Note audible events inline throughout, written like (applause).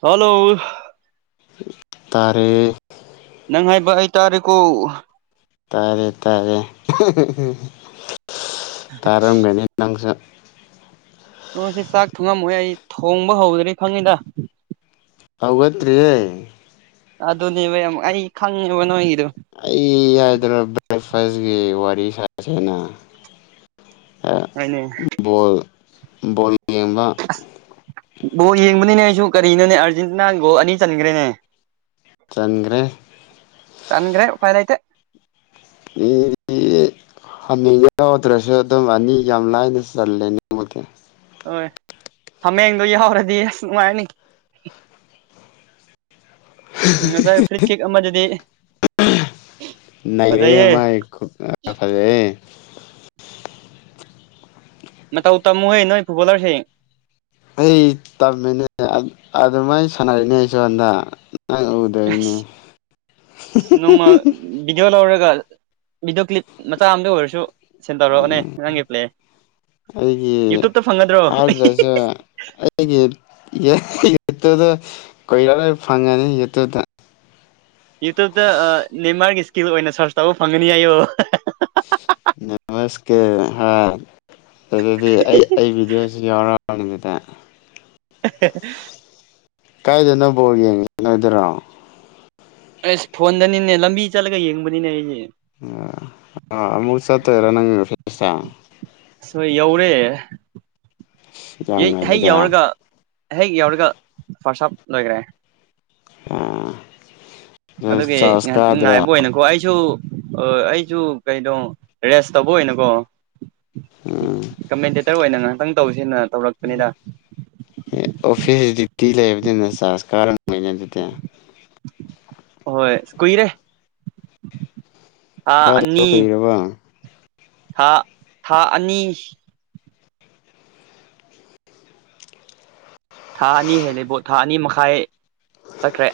(unintelligible) Hello ꯇꯔꯦ ꯅꯪ ꯍꯥꯏꯕ ꯍꯥꯏꯇꯥꯔꯦꯀꯣ ꯇꯥꯔꯦ ꯇꯥꯔꯦ ꯇꯥꯔꯝꯒꯅꯤ ꯅꯪꯁꯨ ꯅ ꯁꯤ ꯆꯥꯛ ꯊꯨꯡꯉꯝꯃꯣꯏ ꯑꯩ ꯊꯣꯡꯕ ꯍꯧꯗ꯭ꯔꯦ ꯈꯪꯉꯤꯗ ꯍꯧꯒꯠꯇ꯭ꯔꯤ ꯑꯗꯨꯅꯦꯕ ꯌꯥꯝ ꯑꯩ ꯈꯪꯉꯦꯕ ꯅꯣꯏꯒꯤꯗꯤ ꯑꯩ ꯍꯥꯏꯗꯅꯣ ꯕ꯭ꯔꯦꯛꯐꯥꯁꯀꯤ ꯋꯥꯔꯤ ꯁꯥꯁꯦꯅ ꯍꯣꯏꯅꯦ (unintelligible) ꯕꯣꯜ ꯌꯦꯡꯕꯅꯤꯅꯦ ꯑꯩꯁꯨ ꯀꯔꯤꯅꯣꯅꯦ ꯑꯥꯔꯖꯦꯟꯇꯤꯅꯥ ꯒꯣꯜ ꯑꯅꯤ ꯆꯟꯈ꯭ꯔꯦꯅꯦ ꯆꯟꯈ꯭ꯔꯦ ꯆꯟꯒ꯭ꯔꯦ ꯎꯄꯥꯏꯂꯩꯇꯦ꯫ ꯃꯤ (inaudible) ꯍꯟꯅꯤꯡꯉ ꯌꯥꯎꯗ꯭ꯔꯁꯨ ꯑꯗꯨꯝ ꯑꯅꯤ ꯌꯥꯝ ꯂꯥꯏꯅ ꯆꯜꯂꯦ ꯅꯃꯗꯤ ꯍꯣꯏ ꯍꯥꯃꯦꯡꯗꯣ ꯌꯥꯍꯧꯔꯗꯤ ꯑꯁ ꯅꯨꯡꯉꯥꯏꯅꯤ ꯉꯁꯥꯏꯦ ꯐ꯭ꯔꯤꯠ ꯀꯤꯛ ꯑꯃꯗꯨꯗꯤ ꯅꯔꯦꯃ ꯐꯖꯦ ꯃꯇꯧ ꯇꯝꯃꯨꯍꯩ ꯅꯣꯏ ꯐꯨꯠꯕꯣꯂꯔꯁꯤꯡ ꯑꯩ ꯇꯝꯃꯤꯅꯦ ꯑꯗꯨꯃꯥꯏꯅ ꯁꯥꯟꯅꯔꯤꯅꯦ ꯑꯩꯁꯨ ꯍꯟꯗ ꯅꯣꯡꯃ ꯚꯗꯤꯑꯣ ꯂꯧꯔꯒ ꯚꯗꯤꯑꯣ ꯀ꯭ꯂꯤꯞ ꯃꯆꯥ ꯑꯝꯗ ꯑꯣꯏꯔꯁꯨ ꯁꯦꯟ ꯇꯧꯔꯛꯑꯣꯅꯦ ꯅꯪꯒꯤ ꯄ꯭ꯂꯦ ꯑꯩꯒꯤ ꯌꯨꯇ꯭ꯌꯨꯕꯇ ꯐꯪꯒꯗ꯭ꯔꯣ ꯑꯗꯁꯦ ꯑꯩꯒꯤ ꯌꯦ ꯌꯦꯠꯇꯨꯗ ꯀꯣꯏꯔꯥ ꯂꯣꯏ ꯐꯪꯉꯅꯤ ꯌꯦꯠꯇꯨꯗ ꯌꯨꯇꯕꯇ ꯅꯦꯟꯃꯥꯔꯒꯤ ꯏꯁꯀꯤꯜ ꯑꯣꯏꯅ ꯁꯔꯁ ꯇꯧꯕ ꯐꯪꯒꯅꯤ ꯍꯥꯏꯏꯌꯣ ꯅꯃꯁꯀꯦ ꯍꯥꯥ ꯑꯗꯨꯗꯤ ꯑꯩ ꯑꯩ ꯚꯤꯗꯤꯑꯣꯁꯤ ꯌꯥꯎꯔꯛꯑꯅꯤꯗꯨꯗ (unintelligible) ꯀꯥꯏꯗꯅ ꯅꯕꯕꯣ ꯌꯦꯡꯉ ꯅꯗꯔꯣ ꯑꯁ ꯐꯣꯟꯗꯅꯤꯅꯦ ꯂꯝꯕꯤ ꯆꯠꯂꯒ ꯌꯦꯡꯕꯅꯤꯅꯦ ꯑꯩꯁꯦ ꯑꯃꯨꯛ ꯁꯥ ꯔꯅꯤꯡ ꯐ ꯑꯁ ꯍꯣꯏ ꯌꯧꯔꯦ ꯌꯥꯝ ꯍꯌꯦ ꯉꯜꯂꯤꯗ ꯌꯥꯧꯔꯒ ꯍꯦꯛ ꯌꯧꯔꯒ ꯐꯥꯔꯁ ꯑꯞ ꯂꯣꯏꯈ꯭ꯔꯦ ꯑ ꯑꯗꯨꯒꯤ ꯉꯥꯏꯍꯥꯛ ꯉꯥꯏꯕ ꯑꯣꯏꯅꯀꯣ ꯑꯩꯁꯨ ꯑꯣ ꯑꯩꯁꯨ ꯀꯩꯅꯣ ꯔꯦꯁ ꯇꯧꯕ ꯑꯣꯏꯅꯀꯣ ꯎꯝ ꯀꯃꯦꯟꯇꯦꯇꯔ ꯑꯣꯏꯅ ꯉꯍꯥꯛꯇꯪ ꯇꯧꯁꯤꯅ ꯑꯣꯐꯤꯁ ꯗꯌꯇꯤ ꯂꯩꯕꯅ ꯁꯥꯥꯁꯀꯥ ꯃꯅꯦꯗꯨꯇꯦ ꯍꯣꯏ ꯀ ꯀꯨꯏꯔꯦ ꯊꯥ ꯀꯗ ꯑꯅꯤ ꯀꯩꯔꯔꯕ ꯊꯥ ꯊꯥ ꯑꯅꯤ ꯊꯥ ꯑꯅꯤ ꯍꯦꯜꯂꯤꯦꯕꯣ ꯊꯥ ꯑꯅꯤ ꯃꯈꯥꯏ ꯆꯠꯈ꯭ꯔꯦ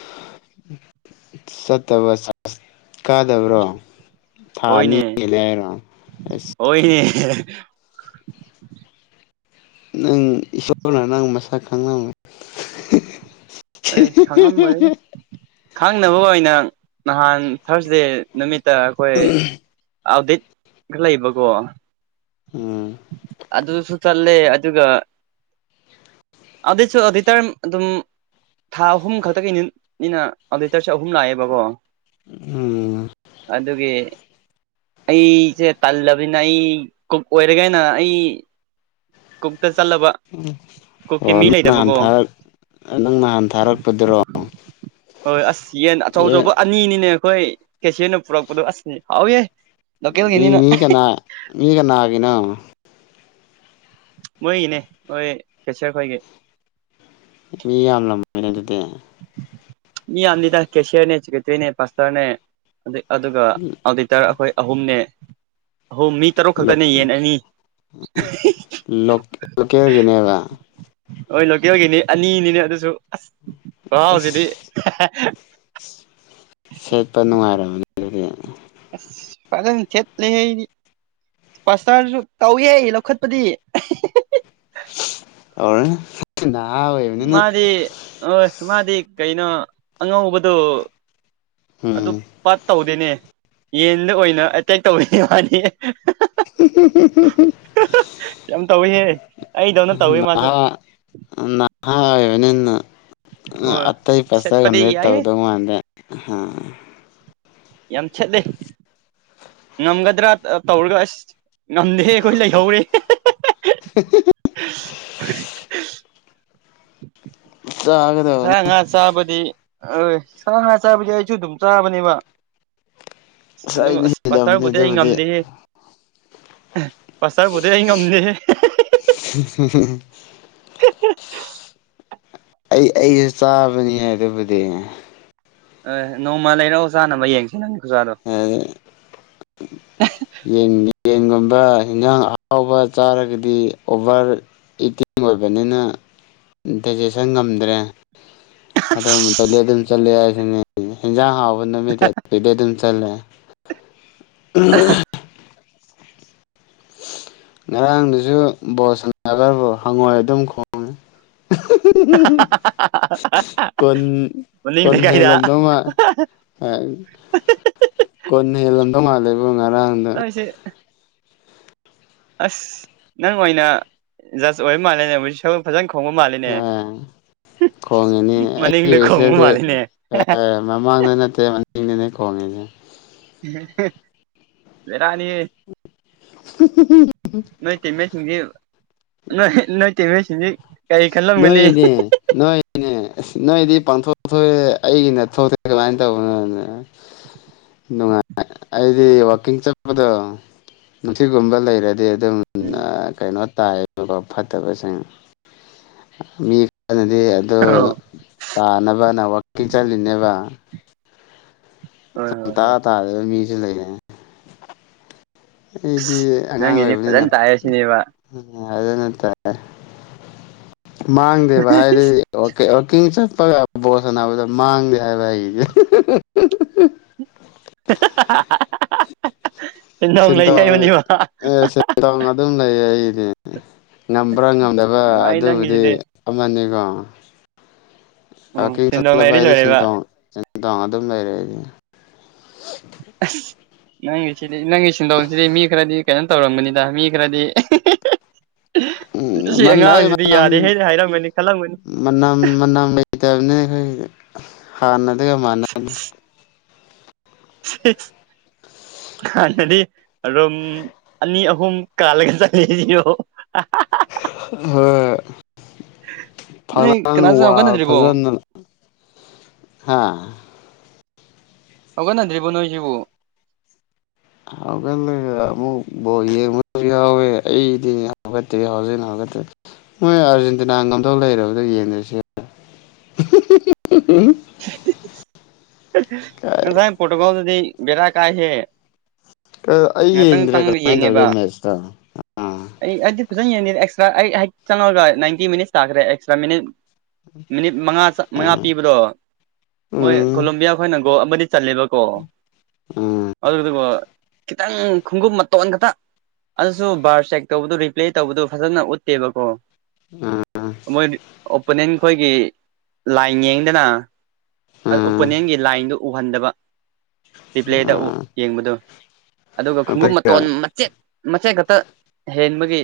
ꯁꯠꯇꯕꯁ ꯀꯥꯗꯕ꯭ꯔꯣ ꯊꯥꯅꯤ ꯍꯣꯏꯅꯦ ꯍꯂꯦ ꯍꯥꯏꯔꯣ ꯑꯁ (unintelligible) ꯅꯪ ꯏꯁꯁꯣꯔꯅ ꯅꯪ ꯃꯁ ꯈꯪꯅꯉ ꯑꯁ ꯈꯪꯉꯝꯕꯣꯏꯅ ꯈꯪꯅꯕ ꯑꯣꯏꯅ ꯅꯍꯥꯟ ꯊꯥꯔꯁꯗꯦ ꯅꯨꯃꯤꯠꯇ ꯑꯩꯈꯣꯏ ꯑꯥꯎꯠꯗꯦꯠ ꯈ ꯂꯩꯕꯀꯣ ꯎꯝ ꯑꯗꯨꯁꯨ ꯆꯜꯂꯦ ꯑꯗꯨꯒ ꯑꯗꯤꯁꯨ ꯑꯗꯨꯗꯤ ꯇꯔꯝ ꯑꯗꯨꯝ ꯊꯥ ꯑꯍꯨꯝ ꯈꯛꯇꯒꯤꯠꯅꯤꯅ ꯑꯗꯨꯇꯔꯁꯦꯠ ꯑꯍꯨꯝ ꯂꯥꯛꯑꯦꯕꯀꯣ ꯎꯝ ꯑꯗꯨꯒꯤ ꯑꯩꯁꯦ ꯇꯜꯂꯕꯤꯅ ꯑꯩ ꯀꯨꯞ ꯑꯣꯏꯔꯒꯅ ꯑꯩ ꯀꯣꯛꯛꯇ ꯆꯠꯂꯕ ꯑꯣ ꯀꯨꯛꯀꯤ ꯃꯤ ꯅꯪ ꯅꯍꯥꯟ ꯂꯩꯇꯕꯀꯣ ꯊꯥꯔꯛ ꯅꯪ ꯅꯍꯥꯟ ꯊꯥꯔꯛꯄꯗꯨꯔꯣ ꯍꯣꯏ ꯑꯁ ꯌꯦꯟ ꯑꯆꯧ ꯑꯦ ꯑꯆꯧꯕ ꯑꯅꯤꯅꯤꯅꯦ ꯑꯩꯈꯣꯏ ꯀꯦꯁꯤꯌꯔꯅ ꯄꯨꯔꯛꯄꯗꯣ ꯑꯁꯅꯤ ꯍꯥꯎꯌꯦꯦ ꯃꯤ ꯃꯤ ꯀꯅꯥ ꯃꯤ ꯀꯅꯥꯒꯤꯅꯣ ꯃꯣꯏꯒꯤꯅꯦ ꯍꯣꯏ ꯀꯦꯆꯔ ꯈꯣꯏꯒꯤ ꯃꯤ ꯌꯥꯝꯂꯝꯃꯅꯦ ꯑꯗꯨꯗꯤ ꯃꯤ ꯌꯥꯝ ꯂꯤꯗ ꯀꯦꯁꯤꯌꯥꯔꯅꯦ ꯆꯇ꯭ꯅꯦ ꯄꯥꯁꯔꯅꯦ ꯑꯗꯨꯒ ꯑꯣꯗꯤꯇꯔ ꯑꯩꯈꯣꯏ ꯑꯍꯨꯝꯅꯦ ꯑꯣ ꯃꯤ ꯇꯔꯨꯛ ꯈꯛꯇꯅꯦ ꯌꯦꯟ ꯑꯅꯤ ꯎ ꯂꯣꯀꯦꯜꯒꯤꯅꯦꯕ ꯍꯣꯏ ꯂꯣꯀꯦꯜꯒꯤꯅꯤ ꯑꯅꯤꯅꯤꯅꯦ ꯑꯗꯨꯁꯨ ꯑꯁ ꯥꯎ ꯍꯧꯖꯤꯗꯤ ꯑꯁ (unintelligible) ꯁꯦꯠꯄ ꯅꯨꯡꯉꯥꯏꯔꯕꯅꯤ ꯑꯗꯨꯗꯤ ꯑꯁ ꯐꯂ ꯆꯠ ꯂꯩ ꯍꯥꯏ ꯄꯥꯁꯇꯔꯁꯨ ꯇꯧꯋꯦ ꯑꯩ ꯂꯧꯈꯠꯄꯗꯤ ꯑꯣꯔ ꯃꯥꯗꯤ ꯍ ꯃꯥꯗꯤ ꯀꯩꯅꯣ ꯑꯉꯧꯕꯗꯨꯣ ꯑꯗꯨ ꯎꯝ ꯄ ꯇꯧꯗꯦꯅꯦ ꯌꯦꯟꯗ ꯑꯣꯏꯅ ꯑꯦꯇꯦꯛ ꯇꯧꯕꯅꯤ ꯋꯥꯅꯤ (unintelligible) ꯌꯥꯝ ꯇꯧꯋꯤꯍꯦ ꯑꯩꯗꯧꯅ ꯇꯧꯋꯤ ꯃꯥꯁꯨ ꯍꯥꯏꯕ ꯅꯅ ꯍꯣꯏ ꯑꯇꯩ ꯁꯦꯠꯄꯗꯤ ꯄꯁꯇꯒꯗꯩ ꯌꯥꯏꯍꯦ ꯇꯧꯗꯧ ꯃꯥꯟꯗꯦ ꯍꯥꯝ ꯌꯥꯝ ꯆꯦꯠꯗꯦ ꯉꯝꯒꯗ꯭ꯔꯥ ꯇꯧꯔꯒ ꯑꯁ ꯉꯝꯗꯦ ꯑꯩꯈꯣꯏ ꯂꯩꯍꯧꯔꯦ (inaudible) (inaudible) ꯁ ꯆꯥꯒꯗꯕꯅꯤ ꯍꯉ ꯆꯕꯗꯤ ꯑ ꯁꯥ ꯉꯥ ꯆꯥꯕꯗꯤ ꯑꯩꯁꯨ ꯑꯗꯨꯝ ꯆꯥꯕꯅꯦꯕ ꯑꯗꯨ ꯑꯩꯅ ꯑꯁ ꯍꯦꯜꯂꯝꯅꯤ ꯄꯆꯥꯔꯕꯨꯗꯤ ꯑꯩ ꯑꯗꯨꯕꯨꯗꯤ ꯉꯝꯗꯦꯍꯦ ꯄꯁꯥꯕꯨꯗꯤꯦ ꯑꯩ ꯉꯝꯗꯦ (inaudible) ꯑꯩ ꯑꯩꯁꯨ ꯆꯥꯕꯅꯤ ꯍꯥꯏꯕꯨꯗꯤ (unintelligible) ꯂꯩꯔꯛꯑꯣ ꯆꯥꯅꯕ ꯌꯦꯡꯁꯤꯦ ꯅꯪ ꯈꯨꯖꯥꯗꯣ ꯌꯦꯟ ꯌꯦꯟꯒꯨꯝꯕ ꯏꯟꯖꯥꯡ ꯑꯍꯥꯎꯕ ꯆꯥꯔꯒꯗꯤ ꯑꯣꯚꯔ ꯏꯇꯤꯡ ꯑꯣꯏꯕꯅꯤꯅ ꯗꯥꯏꯖꯦꯁꯟ ꯉꯝꯗ꯭ꯔꯦ ꯑꯗꯨ ꯇꯗꯤ ꯑꯗꯨꯝ ꯆꯠꯂꯦ ꯍꯦꯟꯖꯥꯡ ꯍꯥꯎꯕ ꯅꯨꯃꯤꯠꯇ ꯄꯗꯤ ꯑꯗꯨꯝ ꯆꯠꯂꯦ (inaudible) ꯉꯔꯥꯡꯗꯨꯁꯨ ꯕꯣꯁ ꯅꯥꯒꯔꯕꯨ ꯍꯪꯉꯣꯏ ꯑꯗꯨꯝ ꯈꯣꯡꯉꯤ (inaudible) ꯀꯟ ꯃꯅꯤꯡ ꯀꯣꯟ ꯍ ꯂꯩꯀꯥꯏꯗ ꯂꯝꯗ ꯃꯥ ꯑ ꯀꯣꯟꯅ ꯍꯦꯜꯂꯝꯗꯧ ꯉꯥꯜ ꯂꯩꯕ ꯉꯔꯥꯡꯗ ꯅꯣꯏꯁꯦ ꯑꯁ ꯅꯪ ꯑꯣꯏꯅ ꯖꯁ ꯑꯣꯏꯕ ꯃꯥꯜꯂꯦꯅꯦ ꯍꯧ ꯁꯒꯜ ꯐꯖꯅ ꯈꯣꯡꯕ ꯃꯥꯜꯂꯤꯅꯦ ꯈꯣꯡꯉꯤꯅꯤ ꯃꯅꯤꯡꯗ ꯑꯩꯒꯤ ꯈꯣꯡꯕ ꯁꯦꯜꯗꯤ ꯃꯥꯜꯂꯤꯅꯦ ꯃꯃꯥꯡꯗ ꯅꯠꯇꯦ ꯏꯉꯦꯅꯦ ꯀꯂꯦꯜꯖꯦ ꯂꯩꯔꯅꯤꯌꯦ ꯅꯣꯏ ꯇꯃꯦꯁꯤꯡꯁꯤ ꯅꯣꯏ ꯅꯣꯏ ꯇꯃꯦꯁꯤꯡꯁꯤ ꯅꯣꯏꯅꯦ ꯅꯣꯏꯅꯦ ꯁ ꯅꯣꯏꯗꯤ ꯄꯥꯡꯊꯣꯛ ꯊꯣꯛꯑꯦ ꯑꯩꯒꯤ ꯅ ꯊꯣꯛꯇꯦ ꯀꯃꯥꯏꯅ ꯇꯧꯕꯅꯣꯅꯦ ꯅꯨꯡꯉꯥꯏ ꯑꯩꯗꯤ ꯋꯥꯛꯀꯤꯡ ꯆꯠꯄꯗꯣ ꯅꯨꯡꯁꯤꯒꯨꯝꯕ ꯂꯩꯔꯗꯤ ꯎꯝ ꯀꯩꯅꯣ ꯇꯥꯏꯌꯦꯕꯀꯣ ꯐꯠꯇꯕꯁꯤꯡ ꯃꯤ ꯑꯗꯨꯅꯗꯤ ꯑꯗꯨ ꯑꯣ ꯇꯥꯅꯕꯅ ꯋꯥꯛꯀꯤꯡ ꯆꯜꯂꯤꯠꯂꯤꯅꯦꯕ ꯍꯣꯏ ꯍꯣꯏ ꯇꯥ ꯍꯣꯏ ꯇꯥꯗꯕ ꯃꯤꯁꯨ ꯂꯩꯌꯦ ꯑꯩꯗꯤ ꯑꯉꯥꯡ ꯅꯪꯒꯤꯗꯤ ꯑꯣꯏꯔꯕꯅꯤꯅ ꯐꯖꯅ ꯇꯥꯛꯑꯦ ꯁꯤꯅꯦꯕ ꯑꯗꯨ ꯅ ꯇꯥꯏꯔꯦ ꯃꯥꯥꯡꯗꯦꯕ ꯍꯥꯏꯗꯤ ꯑꯣꯀꯤ ꯆꯠ ꯒ ꯕꯣꯁꯅꯥꯅꯕꯗ ꯃꯥꯡꯗꯦ ꯍꯥꯏꯕ ꯑꯩꯒꯤꯁꯦ ꯁꯤꯗ ꯂꯩ ꯍꯥꯏꯏ ꯁꯦꯟꯗꯣꯡ ꯃꯅꯤꯕ ꯑꯦ ꯁꯦ ꯇꯣꯡ ꯑꯗꯨꯝ ꯂꯩ ꯑꯩꯗꯤ ꯉꯝꯕ꯭ꯔꯥ ꯉꯝꯗꯕ꯭ꯔꯥ ꯅꯨꯡꯉꯥꯏ ꯑꯗꯨꯕꯨꯗꯤ ꯅꯪꯒꯤꯁꯤꯗꯤ ꯑꯃꯅꯤꯀꯣ ꯎꯝ ꯄꯥꯔꯀꯤꯡ ꯁꯦꯟꯗꯣꯡ ꯆꯠꯗꯕ ꯂꯩꯔꯗꯤ ꯍꯥꯏꯗꯤꯣꯡ ꯂꯣꯏꯔꯦꯕ ꯁꯤꯦꯟꯊꯣꯡ ꯑꯗꯨꯝ ꯂꯩꯔꯦ ꯑꯩꯗꯤ ꯅꯪꯁꯤ ꯅꯪꯤꯁꯤꯟ ꯇꯧꯅꯁꯤ ꯃꯤ ꯈꯔꯥꯗꯤ ꯀꯩꯅꯣ ꯇꯧꯔꯝꯒꯅꯤꯗ ꯃꯤ ꯈꯔꯗꯤ ꯎꯝ ꯁꯤ ꯃꯅꯃ ꯑꯉꯥꯡꯁꯤꯗꯤ ꯌꯥꯗꯦ ꯍꯦ ꯍꯥꯏꯔꯝꯒꯅꯤ ꯈꯜꯂꯝꯒꯅꯤ ꯃꯅꯥ ꯃ ꯂꯩ ꯍꯥꯥꯟꯅꯗꯒ ꯃꯅꯅ (inaudible) ꯍꯥꯟꯅꯗꯤ ꯑꯗꯨꯝ ꯑꯅꯤ ꯑꯍꯨꯝ ꯀꯥꯜꯂꯒ ꯆꯠꯂꯤꯁꯤꯣ ꯑ (inaudible) (inaudible) ꯐꯛꯥꯡ ꯀꯅꯥꯁꯨ ꯋꯥ ꯍꯧꯒꯠꯅꯗ꯭ꯔꯤꯕꯣ ꯐꯖꯅ ꯍꯥ ꯍꯧꯒꯠ ꯅꯟꯗ꯭ꯔꯤꯕꯣ ꯅꯣꯏ ꯁꯤꯕꯨ ꯍꯧꯒꯠꯂꯦ ꯑꯃꯨꯛ ꯕꯣꯜ ꯌꯦꯡꯕꯁꯨ ꯌꯥꯎꯋꯦ ꯑꯩꯗꯤ ꯍꯧꯒꯠꯇ꯭ꯔꯤ ꯍꯧꯖꯤꯛ ꯃꯣꯏ ꯑꯥꯔꯖꯦꯟꯇꯤꯅꯥ ꯉꯝꯗꯧ ꯂꯩꯔꯕꯗꯣ ꯌꯦꯡꯗ꯭ꯔꯁꯨ ꯌꯥꯢ ꯉꯁꯥꯏ ꯄ꯭ꯔꯣꯇꯨꯒꯣꯗꯨꯗꯤ ꯕꯦꯔꯥ ꯀꯥꯢꯍꯦ ꯑꯩ ꯉꯍꯥꯛꯇꯪ ꯌꯦꯡꯗ꯭ꯔꯦ ꯆꯪꯉ ꯀꯃꯥꯏꯅ ꯌꯦꯡꯉꯦꯕ ꯇꯧꯒꯦ ꯃꯦꯠꯁꯇꯣ ꯑꯥ ꯑꯩ ꯑꯗꯨ ꯐꯖꯅ ꯌꯦꯡꯗꯦꯗ ꯑꯦꯁꯇ꯭ꯔꯥ ꯑꯩ ꯍꯦꯛ ꯆꯪꯉꯒ ꯅꯥꯏꯟꯇꯤ ꯃꯤꯅꯤꯠꯁ ꯇꯥꯈ꯭ꯔꯦ ꯑꯦꯛꯁꯇ꯭ꯔꯥ ꯃꯤꯅꯤꯠ ꯃꯤꯅꯤꯠ ꯃꯉꯥ ꯃꯉꯥ ꯑꯥ ꯄꯤꯕꯗꯣ ꯃꯣꯏ ꯎꯝ ꯀꯣꯂꯣꯕꯤꯌꯥ ꯈꯣꯏꯅ ꯒꯣꯜ ꯑꯃꯗꯤ ꯆꯜꯂꯦꯕꯀꯣ ꯎꯝ ꯑꯗꯨꯗꯨꯒ ꯈꯤꯇꯪ ꯈꯣꯡꯒꯨꯞ ꯃꯇꯣꯟ ꯈꯛꯇ ꯑꯗꯨꯁꯨ ꯕꯥꯔ ꯆꯦꯛ ꯇꯧꯕꯗꯨ ꯔꯤꯄ꯭ꯂꯦ ꯇꯧꯕꯗꯨ ꯐꯖꯅ ꯎꯠꯇꯦꯕꯀꯣ ꯎꯝ ꯃꯣꯏ ꯑꯣꯄꯣꯅꯦꯟ ꯈꯣꯏꯒꯤ ꯂꯥꯏꯟ ꯌꯦꯡꯗꯅ ꯑ ꯎꯝ ꯑꯣꯄꯣꯅꯦꯟꯒꯤ ꯂꯥꯏꯟꯗꯨ ꯎꯍꯟꯗꯕ ꯔꯤꯄ꯭ꯂꯦꯗ ꯎꯝ ꯌꯦꯡꯕꯗꯣ ꯑꯗꯨꯒ ꯈꯣꯡꯎꯞ ꯃꯇꯣꯟ ꯃꯆꯦꯠ ꯃꯆꯦꯠ ꯈꯛꯇ ꯍꯦꯟꯕꯒꯤ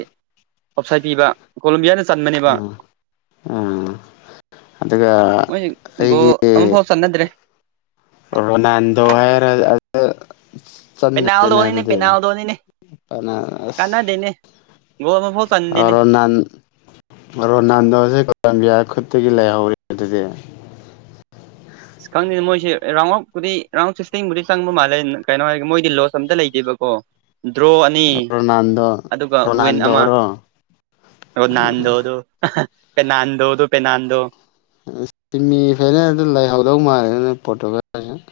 ꯑꯣꯞꯁꯥꯏ ꯄꯤꯕ ꯀꯣꯂꯣꯕꯤꯌꯥꯅ ꯆꯟꯕꯅꯦꯕ ꯎꯝ ꯎꯝ ꯑꯗꯨꯒ ꯑꯩꯒꯤ ꯑꯃ ꯐꯥꯎ ꯆꯟꯅꯗ꯭ꯔꯦ ꯔꯣꯅꯥꯟꯗꯣ ꯍꯥꯏꯔ ꯑꯗꯨ ꯆꯟꯗꯦꯅꯦ ꯄꯦꯅꯥꯜꯗꯣꯅꯤꯅꯦ ꯑꯗꯨꯗꯤ ꯄꯦꯅꯥꯜꯗꯣꯅꯤꯅꯦ ꯀꯅꯥ ꯑꯁ ꯀꯥꯟꯅꯗꯦꯅꯦ ꯒꯣꯜ ꯑꯃꯐꯥꯎ ꯆꯟꯗꯦꯅꯦ ꯔꯣꯅꯥꯟ ꯔꯣꯅꯥꯟꯗꯣꯁꯦ ꯀꯣꯂꯣꯝꯕꯤꯌꯥ ꯈꯨꯨꯠ ꯇꯒꯤ ꯂꯩꯍꯧꯔꯦ ꯑꯗꯨꯗꯤ ꯑꯁ ꯈꯪꯗꯦꯅ ꯃꯣꯏꯁꯦ ꯔꯥꯎꯟ ꯑꯐꯄꯨꯗꯤ ꯔꯥꯎꯟ ꯁꯤꯛꯁꯇꯤꯟꯕꯨꯗꯤ ꯆꯪꯕ ꯃꯥꯜꯂꯦ ꯀꯩꯅꯣ ꯍꯥꯏꯔꯒꯦ ꯃꯣꯏꯗꯤ ꯂꯣꯁ ꯑꯝꯇ ꯂꯩꯇꯦꯕ ꯀꯣ ꯗ꯭ꯔꯣ ꯑꯅꯤ ꯔꯣꯅꯥꯜꯗꯣ ꯑꯗꯨꯒ ꯋꯤꯟ ꯑꯃ ꯔꯣꯅꯥꯜꯗꯣꯔꯣ ꯔꯣꯅꯥꯟꯗꯣꯗꯨ ꯄꯦꯅꯥꯥꯟꯗꯣꯗꯨ ꯄꯦꯅꯥꯥꯟꯗꯣ ꯁꯃꯤ (unintelligible) ꯑꯗꯨ ꯂꯩꯍꯧꯗꯧ ꯃꯥꯜꯂꯦꯗ ꯄꯣꯇꯣꯒꯜ (unintelligible)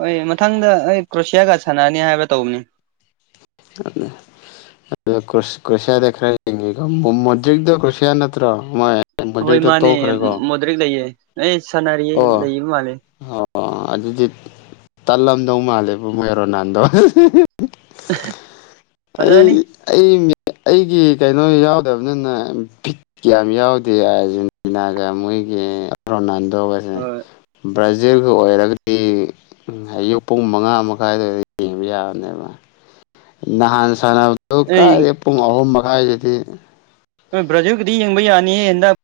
ꯍꯣꯏ ꯃꯊꯪꯗ ꯑꯩ ꯀ꯭ꯔꯣꯁꯤꯌꯥꯒ ꯁꯥꯟꯅꯅꯤ ꯍꯥꯏꯕ ꯇꯧꯕꯅꯦ (unintelligible) ꯑ ꯀ꯭ꯔꯣ ꯀ꯭ꯔꯣꯁꯤꯌꯥꯗ ꯈ꯭ꯔ (unintelligible) ꯀ꯭ꯔꯣꯁꯤꯌꯥ ꯅꯠꯇꯔꯣ ꯃꯣꯢ ꯍꯣꯏ ꯃꯥꯅꯦ ꯃꯣꯗꯔꯤꯛ ꯂꯩꯌꯦ ꯑꯦ ꯁꯥꯟꯅꯔꯤ ꯑꯣ ꯂꯩꯕ ꯃꯥꯜꯂꯦ ꯑꯣ ꯑꯗꯨꯗꯤ ꯇꯠꯂꯝꯗꯧ ꯃꯥꯜꯂꯦꯕꯨ ꯃꯣꯏ ꯔꯣꯅꯥꯟꯗꯣ ꯑꯩ ꯐꯖꯔꯅꯤ ꯑꯩ ꯑꯩꯒꯤ ꯀꯩꯅꯣ ꯌꯥꯎꯗꯕꯅꯤꯅ ꯕꯤꯠ ꯀꯌꯥꯝ ꯌꯥꯎꯗꯦ ꯑꯥꯔꯖꯦꯟꯇꯤꯅꯥꯒ ꯃꯣꯏ ꯑꯩꯈꯣꯏꯒꯤ ꯔꯣꯅꯥꯟꯗꯣꯒꯁꯦ ꯍꯣꯏ ꯕ꯭ꯔꯥꯖꯤꯜꯒꯤ ꯑꯣꯏꯔꯒꯗꯤ ꯑꯌꯨꯛ ꯄꯨꯡ ꯃꯉꯥ ꯃꯈꯥꯏ ꯑꯗꯋꯥꯗ ꯌꯦꯡꯕ ꯌꯥꯕꯅꯦꯕ ꯅꯍꯥꯟ ꯁꯥꯟꯅꯕꯗꯨ ꯑꯩ ꯀꯥꯏꯗꯩ ꯄꯨꯡ ꯑꯍꯨꯝ ꯃꯈꯥꯏꯗꯗꯤ ꯕ꯭ꯔꯥꯖꯤꯜꯒꯤꯗꯤ ꯌꯦꯡꯕ ꯌꯥꯅꯤꯌꯦ ꯍꯟꯗꯛ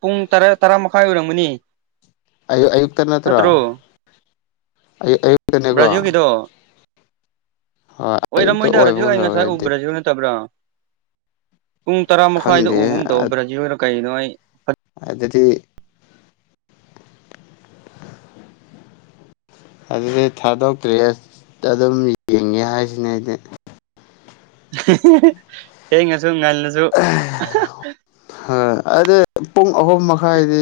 ꯄꯨꯡ ꯇꯔꯥ ꯇꯔꯥꯃꯈꯥꯏ ꯑꯣꯏꯔꯝꯒꯅꯤ ꯑꯌꯨꯛ ꯑꯌꯨꯛꯇ ꯅꯠꯇ꯭ꯔꯣ ꯑꯌꯨꯛ ꯑꯌꯨꯛꯇꯅꯤꯀꯣ ꯑꯣꯏꯔꯃꯣꯏ ꯑꯣꯏꯕꯒꯨꯝ ꯇꯧꯋꯦ ꯗꯦꯠ (unintelligible) ꯅꯠꯇꯕ꯭ꯔꯣ ꯄꯨꯡ ꯇꯔꯥ ꯃꯈꯥꯏꯗ ꯈꯪꯗꯦ ꯎꯕ ꯑꯃ ꯇꯧ ꯕ꯭ꯔꯥꯖꯤꯜꯂꯣ ꯀꯩꯅꯣ ꯑꯩ ꯑꯗꯨꯗꯤ (inaudible) ꯑꯗꯨꯗꯤ ꯊꯥꯗꯣꯛꯇ꯭ꯔꯦ ꯑꯁ ꯑꯗꯨꯝ ꯌꯦꯡꯉꯦ ꯍꯥꯏꯁꯤꯅꯦ ꯑꯩꯗꯤ ꯊꯦꯡꯉꯁꯨ ꯉꯜꯂꯁꯨ ꯑꯗꯨꯗ ꯄꯨꯡ ꯑꯍꯨꯝ ꯃꯈꯥꯏꯗꯤ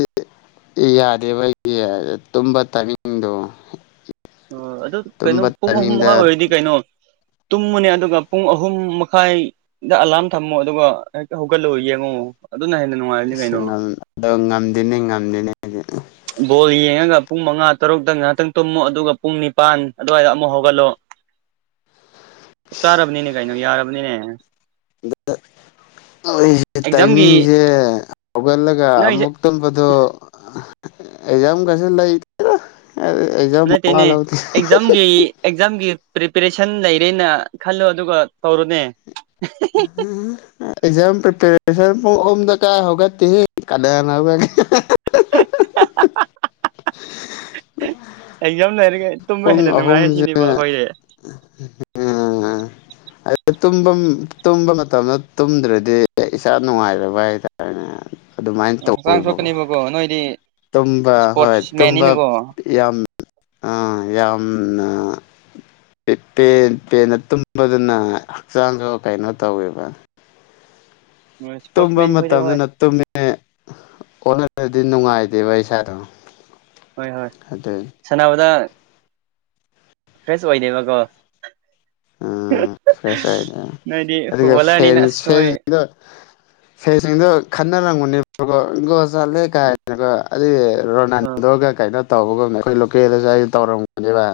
ꯌꯥꯗꯦꯕ ꯑꯩꯒꯤ ꯇꯨꯝꯕ ꯇꯥꯏꯃꯤꯡꯗꯣ ꯑꯣ ꯑꯗꯨ ꯀꯩꯅꯣ ꯇꯨꯝꯕ ꯄꯨꯡ ꯑꯍꯨꯝ ꯃꯈꯥꯏ ꯇꯥꯏꯃꯤꯡꯗ ꯑꯣꯏꯔꯗꯤ ꯀꯩꯅꯣ ꯇꯨꯝꯃꯅꯦ ꯑꯗꯨꯒ ꯄꯨꯡ ꯑꯍꯨꯝ ꯃꯈꯥꯏꯗ ꯑꯂꯥꯝ ꯊꯝꯃꯣ ꯑꯗꯨꯒ ꯍꯛꯇ ꯍꯧꯒꯠꯂꯨ ꯌꯦꯡꯉꯣ ꯑꯗꯨꯅ ꯍꯦꯟꯅ ꯅꯨꯡꯉꯥꯏꯕꯅꯤ ꯑꯩꯁ ꯀꯩꯅꯣ ꯉꯝꯗꯦꯅꯦ ꯉꯝꯗꯦꯅꯦ ꯑꯩꯗꯤ ꯕꯣꯜ ꯌꯦꯡꯉꯒ ꯄꯨꯡ ꯃꯉꯥ ꯇꯔꯨꯛꯇ ꯉꯥꯏꯍꯥꯛꯇꯪ ꯇꯨꯝꯃꯣ ꯑꯗꯨꯒ ꯄꯨꯡ ꯅꯤꯄꯥꯟ ꯑꯗꯨꯋꯥꯏꯗ ꯑꯃꯨꯛ ꯍꯧꯒꯠꯂꯣ ꯆꯞ ꯆꯥꯔꯕꯅꯤꯅꯦ ꯀꯩꯅꯣ ꯌꯥꯔꯕꯅꯤꯅꯦ ꯑꯗꯨ ꯑꯦꯛꯖꯥꯝꯒꯤ ꯇꯥꯏꯃꯤꯡꯁꯦ ꯍꯧꯒꯠꯂꯒ ꯅꯣꯏꯁꯦ ꯑꯃꯨꯛ ꯇꯝꯕꯗꯣ ꯑꯦꯖꯝꯒꯁꯤ ꯂꯩꯔ ꯅꯠꯇꯅꯦ ꯑꯦꯛꯖꯥꯝꯒꯤ ꯑꯦꯛꯖꯝꯒꯤ ꯄ꯭ꯔꯤꯄꯦꯔꯦꯁꯟ ꯂꯩꯔꯦꯅ ꯈꯜꯂꯣ ꯑꯗꯨꯒ ꯇꯧꯔꯨꯅꯦ ꯑꯦꯛꯖꯝ ꯄꯔꯤꯄꯦꯔꯦꯁꯟ ꯑꯣꯣꯨꯝ ꯗꯀꯥ ꯍꯧꯒꯠꯗꯤ ꯍꯦ ꯀꯗꯥꯅꯕ ꯑꯦꯛꯖꯥꯝ ꯂꯩꯔꯒ ꯇꯨꯝꯕ ꯄꯨꯡ ꯍꯦꯟꯅ ꯅꯨꯡꯉꯥꯏꯔꯦ ꯁꯤꯅꯦꯕ ꯑꯍꯨꯝꯁꯦꯝ ꯑꯩꯈꯣꯏꯗꯤ (unintelligible) ꯇꯨꯝꯕ ꯃꯇꯝꯗ ꯇꯨꯝꯗ꯭ꯔꯗꯤ ꯏꯁꯥ ꯅꯨꯡꯉꯥꯏꯔꯕ ꯍꯥꯏꯇꯥꯔꯦꯅꯦ ꯑꯗꯨꯃꯥꯏꯅ ꯎꯝ ꯍꯛꯆꯥꯡ ꯇꯧꯋꯦꯕꯀꯣ ꯁꯣꯛꯀꯅꯦꯕꯀꯣ ꯅꯣꯏꯗꯤ ꯇꯨꯝꯕ ꯍꯣꯏ ꯏꯁꯄꯣꯔꯠꯁ ꯇꯨꯝꯕ ꯃꯦꯟꯅꯤꯅꯀꯣ ꯌꯥꯝ ꯑꯥ ꯌꯥꯝ ꯄ ꯅꯠꯇꯨꯝ ꯑꯗꯨꯗꯨꯅ ꯍꯛꯆꯥꯡꯁꯨ ꯀꯩꯅꯣ ꯇꯧꯋꯦꯕ ꯏꯁꯄꯣꯔꯠꯁ ꯇꯨꯝꯕ ꯃꯦꯟ ꯈꯣꯏꯗꯤ ꯍꯣꯏ ꯃꯇꯝꯗꯅ ꯇꯨꯝꯃꯤꯅꯦ ꯑꯗꯨ ꯅꯨꯡꯉꯥꯏꯗꯦꯕ ꯏꯁꯥꯗꯣ ꯍꯣꯏ ꯍꯣꯏ ꯑꯗꯨꯏ ꯁꯥꯟꯅꯕꯗ ꯐ꯭ꯔꯦꯁ ꯑꯣꯏꯗꯦꯕꯀꯣ ꯎꯝ ꯐ꯭ꯔꯦꯁꯗ ꯅꯣꯏꯗꯤ ꯑꯗꯨꯒ ꯐꯦꯟ ꯐꯨꯠꯕꯣꯂꯔꯅꯤꯅ ꯑꯁ ꯅꯣꯏ ꯐꯦꯟꯁꯤꯗ ꯐꯦꯁꯤꯡꯗꯣ ꯈꯟꯅꯔꯝꯒꯨꯅꯦ ꯆꯠꯂꯦ ꯀꯥꯏꯅꯀꯣ ꯑꯗꯨꯗꯤ ꯔꯣꯅꯥꯟꯗꯣꯒ ꯀꯩꯅꯣ ꯇꯧꯕꯒꯨꯝꯗ ꯑꯩꯈꯣꯏ ꯂꯣꯀꯦꯜꯗꯁꯨ ꯑꯩꯁꯨ ꯇꯧꯔꯝꯒꯅꯦꯕ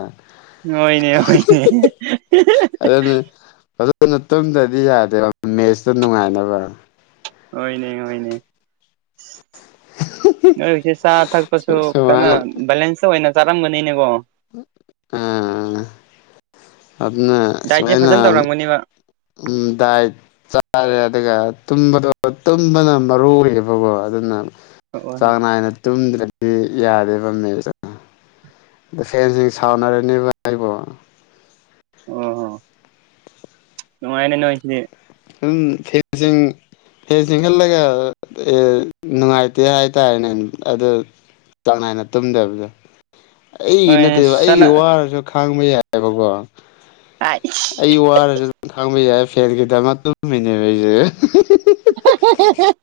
ꯍꯣꯏꯅꯦ ꯍꯣꯏꯅꯦ ꯑꯗꯨ ꯑꯗꯨꯅ ꯇꯨꯝꯗ꯭ꯔꯗꯤ ꯌꯥꯗꯦꯕ ꯃꯦꯠꯁꯇ ꯅꯨꯡꯉꯥꯏꯅꯕ ꯑꯣꯏꯣꯏꯅꯦ ꯑꯣꯏꯣꯏꯅꯦ ꯅꯣꯏꯁꯦ ꯆꯥ ꯊꯛꯄꯁꯨ ꯀꯩꯅ ꯁꯨꯃꯥꯏꯅ ꯕꯦꯂꯦꯟꯁꯇ ꯑꯣꯏꯅ ꯆꯥꯔꯝꯒꯅꯤꯅꯦꯀꯣ ꯑꯥ ꯅ ꯗꯥꯏꯠꯁꯦ ꯁꯥꯏꯅ ꯐꯖꯅ ꯇꯧꯔꯝꯒꯅꯦꯕ ꯎ ꯗꯥꯏ ꯆꯥꯦ ꯑꯗꯨꯒꯒ ꯇꯨꯝꯕꯗꯣ ꯇꯨꯝꯕꯅ ꯃꯔꯨꯌꯦꯕꯀꯣ ꯑꯗꯨꯅ ꯑꯣ ꯑꯣ ꯆꯥꯡ ꯅꯥꯏꯅ ꯇꯨꯝꯗ꯭ꯔꯗꯤ ꯌꯥꯗꯦꯕ ꯃ ꯑ ꯐꯦꯟꯁꯤꯡ ꯁꯥꯎꯅꯔꯅꯦꯕ ꯑꯩꯕꯣ ꯑꯣ ꯍꯣꯉꯥꯏꯅꯅꯣꯏꯁꯤꯗꯤ ꯑꯗꯨꯝ ꯐꯤꯁꯤꯡ ꯍꯦ ꯆꯤꯡꯈꯠꯂꯒ ꯅꯨꯡꯉꯥꯏꯇꯦ ꯍꯥꯏꯇꯥꯔꯦꯅꯦ ꯑꯗꯨ ꯆꯥꯡꯅꯥꯏꯅ ꯇꯨꯝꯗꯕꯗꯣ ꯑꯩꯒꯤ ꯍꯣꯏ ꯅꯠꯇꯦꯕ ꯑꯩꯒꯤ ꯁꯅ ꯋꯥꯔꯁꯨ ꯈꯥꯡꯕ ꯌꯥꯏꯑꯕꯀꯣ ꯑꯥꯏꯁ ꯑꯩ ꯋꯥꯔꯁꯨ ꯑꯗꯨꯝ ꯈꯪꯕ ꯌꯥꯏ ꯐꯦꯟ ꯈꯤꯇꯪꯃꯛ ꯇꯨꯝꯃꯤꯅꯦꯕ ꯑꯩꯁꯦ (unintelligible)